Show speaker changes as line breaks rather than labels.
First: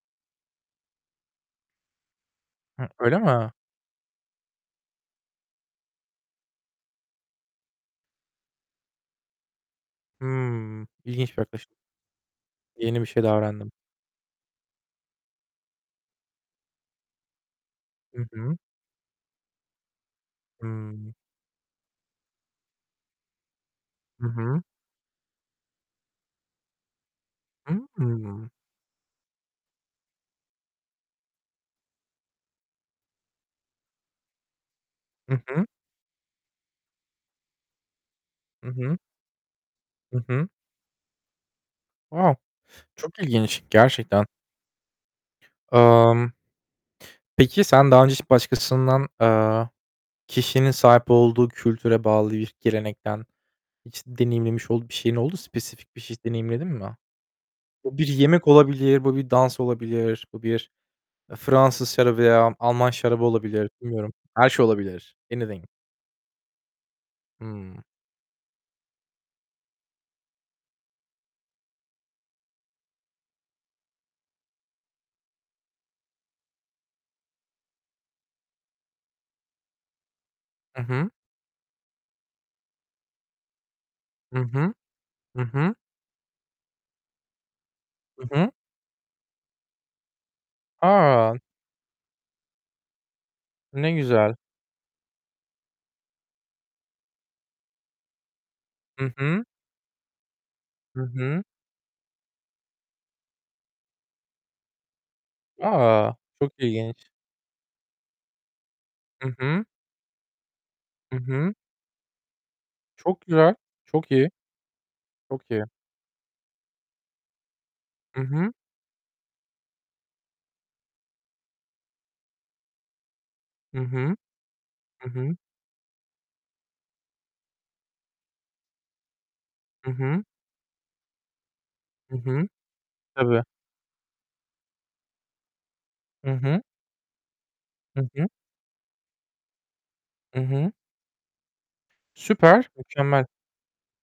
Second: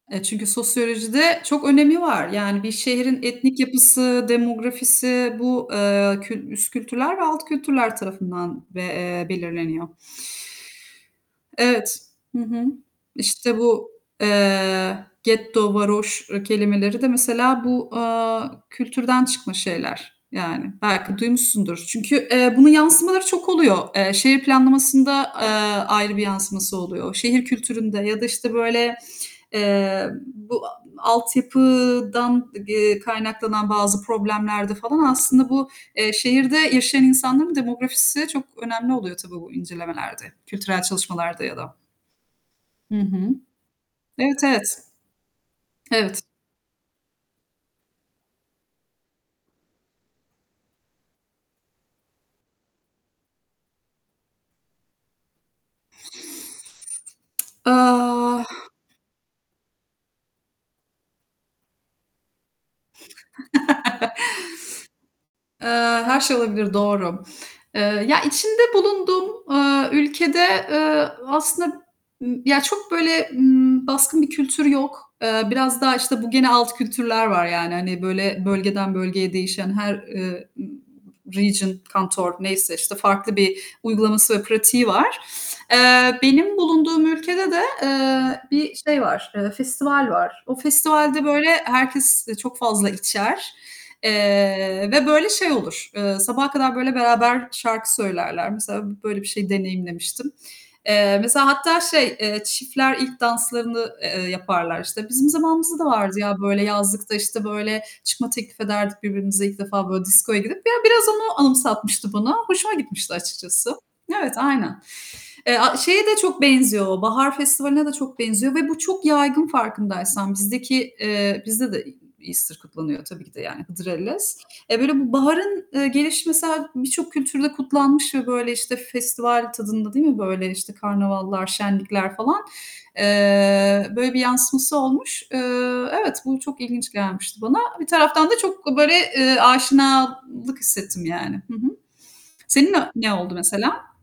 E, çünkü sosyolojide çok önemi var. Yani bir
He, öyle
şehrin
mi?
etnik yapısı, demografisi bu, eee, kül üst kültürler ve alt kültürler tarafından ve, eee, belirleniyor.
Hımm, ilginç bir yaklaşım.
Evet. Hı hı.
Yeni bir şey daha
İşte
öğrendim.
bu, eee, getto, varoş ı kelimeleri de mesela bu,
Hı
eee,
hı.
kültürden çıkma şeyler yani.
Hımm.
Belki duymuşsundur. Çünkü, eee, bunun yansımaları çok oluyor. Eee,
Hı
şehir
hı.
planlamasında, eee, ayrı bir yansıması oluyor. Şehir kültüründe ya da,
Hımm.
işte, böyle, eee, bu a altyapıdan, eee, kaynaklanan bazı problemlerde falan
Hı
aslında
hı.
bu, eee, şehirde yaşayan insanların demografisi çok
Hı
önemli
hı.
oluyor tabii bu
Hı
incelemelerde,
hı.
kültürel çalışmalarda ya da.
A,
Hı
çok
hı.
ilginç gerçekten.
Evet, evet. Evet.
Imm Peki sen daha önce hiç başkasından, eee, kişinin sahip olduğu kültüre bağlı bir gelenekten, hiç deneyimlemiş olduğu bir şeyin oldu, spesifik bir şeyi deneyimledin mi? Bu bir
Ah
yemek olabilir. Bu bir dans olabilir. Bu bir, eee, Fransız şarabı veya Alman şarabı olabilir. Bilmiyorum, her şey olabilir. Anything.
Eee, her şey olabilir, doğru.
Hımm.
Eee, ya içinde bulunduğum, eee, ülkede, eee, aslında ı ya çok, böyle, ımm, baskın bir kültür yok. Eee, biraz daha, işte, bu gene alt kültürler var yani, hani, böyle, bölgeden bölgeye değişen, her, eee, ı
Hı hı.
region, kanton neyse işte farklı bir uygulaması
Hı
ve
hı.
pratiği var.
Hı hı.
Eee, benim bulunduğum ülkede de,
Hı
eee,
hı.
bir şey var, eee, festival var. O festivalde
A!
böyle herkes çok fazla içer,
Ne güzel.
eee, ve böyle şey olur, eee, sabaha kadar böyle beraber şarkı söylerler. Mesela
Hı
böyle bir
hı.
şeyi deneyimlemiştim.
Hı
Eee,
hı.
mesela hatta şey, eee, çiftler ilk danslarını, eee, yaparlar. İşte bizim zamanımızda da
A,
vardı ya
çok
böyle
ilginç.
yazlıkta, işte, böyle, çıkma teklifi ederdik
Hı
birbirimize ilk
hı.
defa, böyle, diskoya gidip. Ya biraz
Hı
onu
hı.
anımsatmıştı bana. Hoşuma gitmişti
Çok güzel.
açıkçası.
Çok iyi.
Evet, aynen.
Çok
Eee,
iyi.
şeye de çok benziyor, Bahar Festivali'ne de çok
Hı hı.
benziyor ve bu çok yaygın farkındaysan. Bizdeki, eee, bizde de Easter kutlanıyor tabii ki de yani
Hı hı.
Hıdırellez. Eee, böyle
Hı hı.
baharın, eee, gelişi mesela birçok kültürde kutlanmış ve, böyle, işte, festival
Hı
tadında değil mi,
hı.
böyle, işte, karnavallar, şenlikler
Hı
falan,
hı. Tabii.
eee, böyle bir yansıması olmuş. Eee, evet,
Hı
bu
hı.
çok ilginç gelmişti bana. Bir
Hı hı.
taraftan da çok böyle, eee,
Hı
aşinalık
hı.
hissettim yani. Hı hı.
Süper,
Senin, ne ne
mükemmel.
oldu mesela?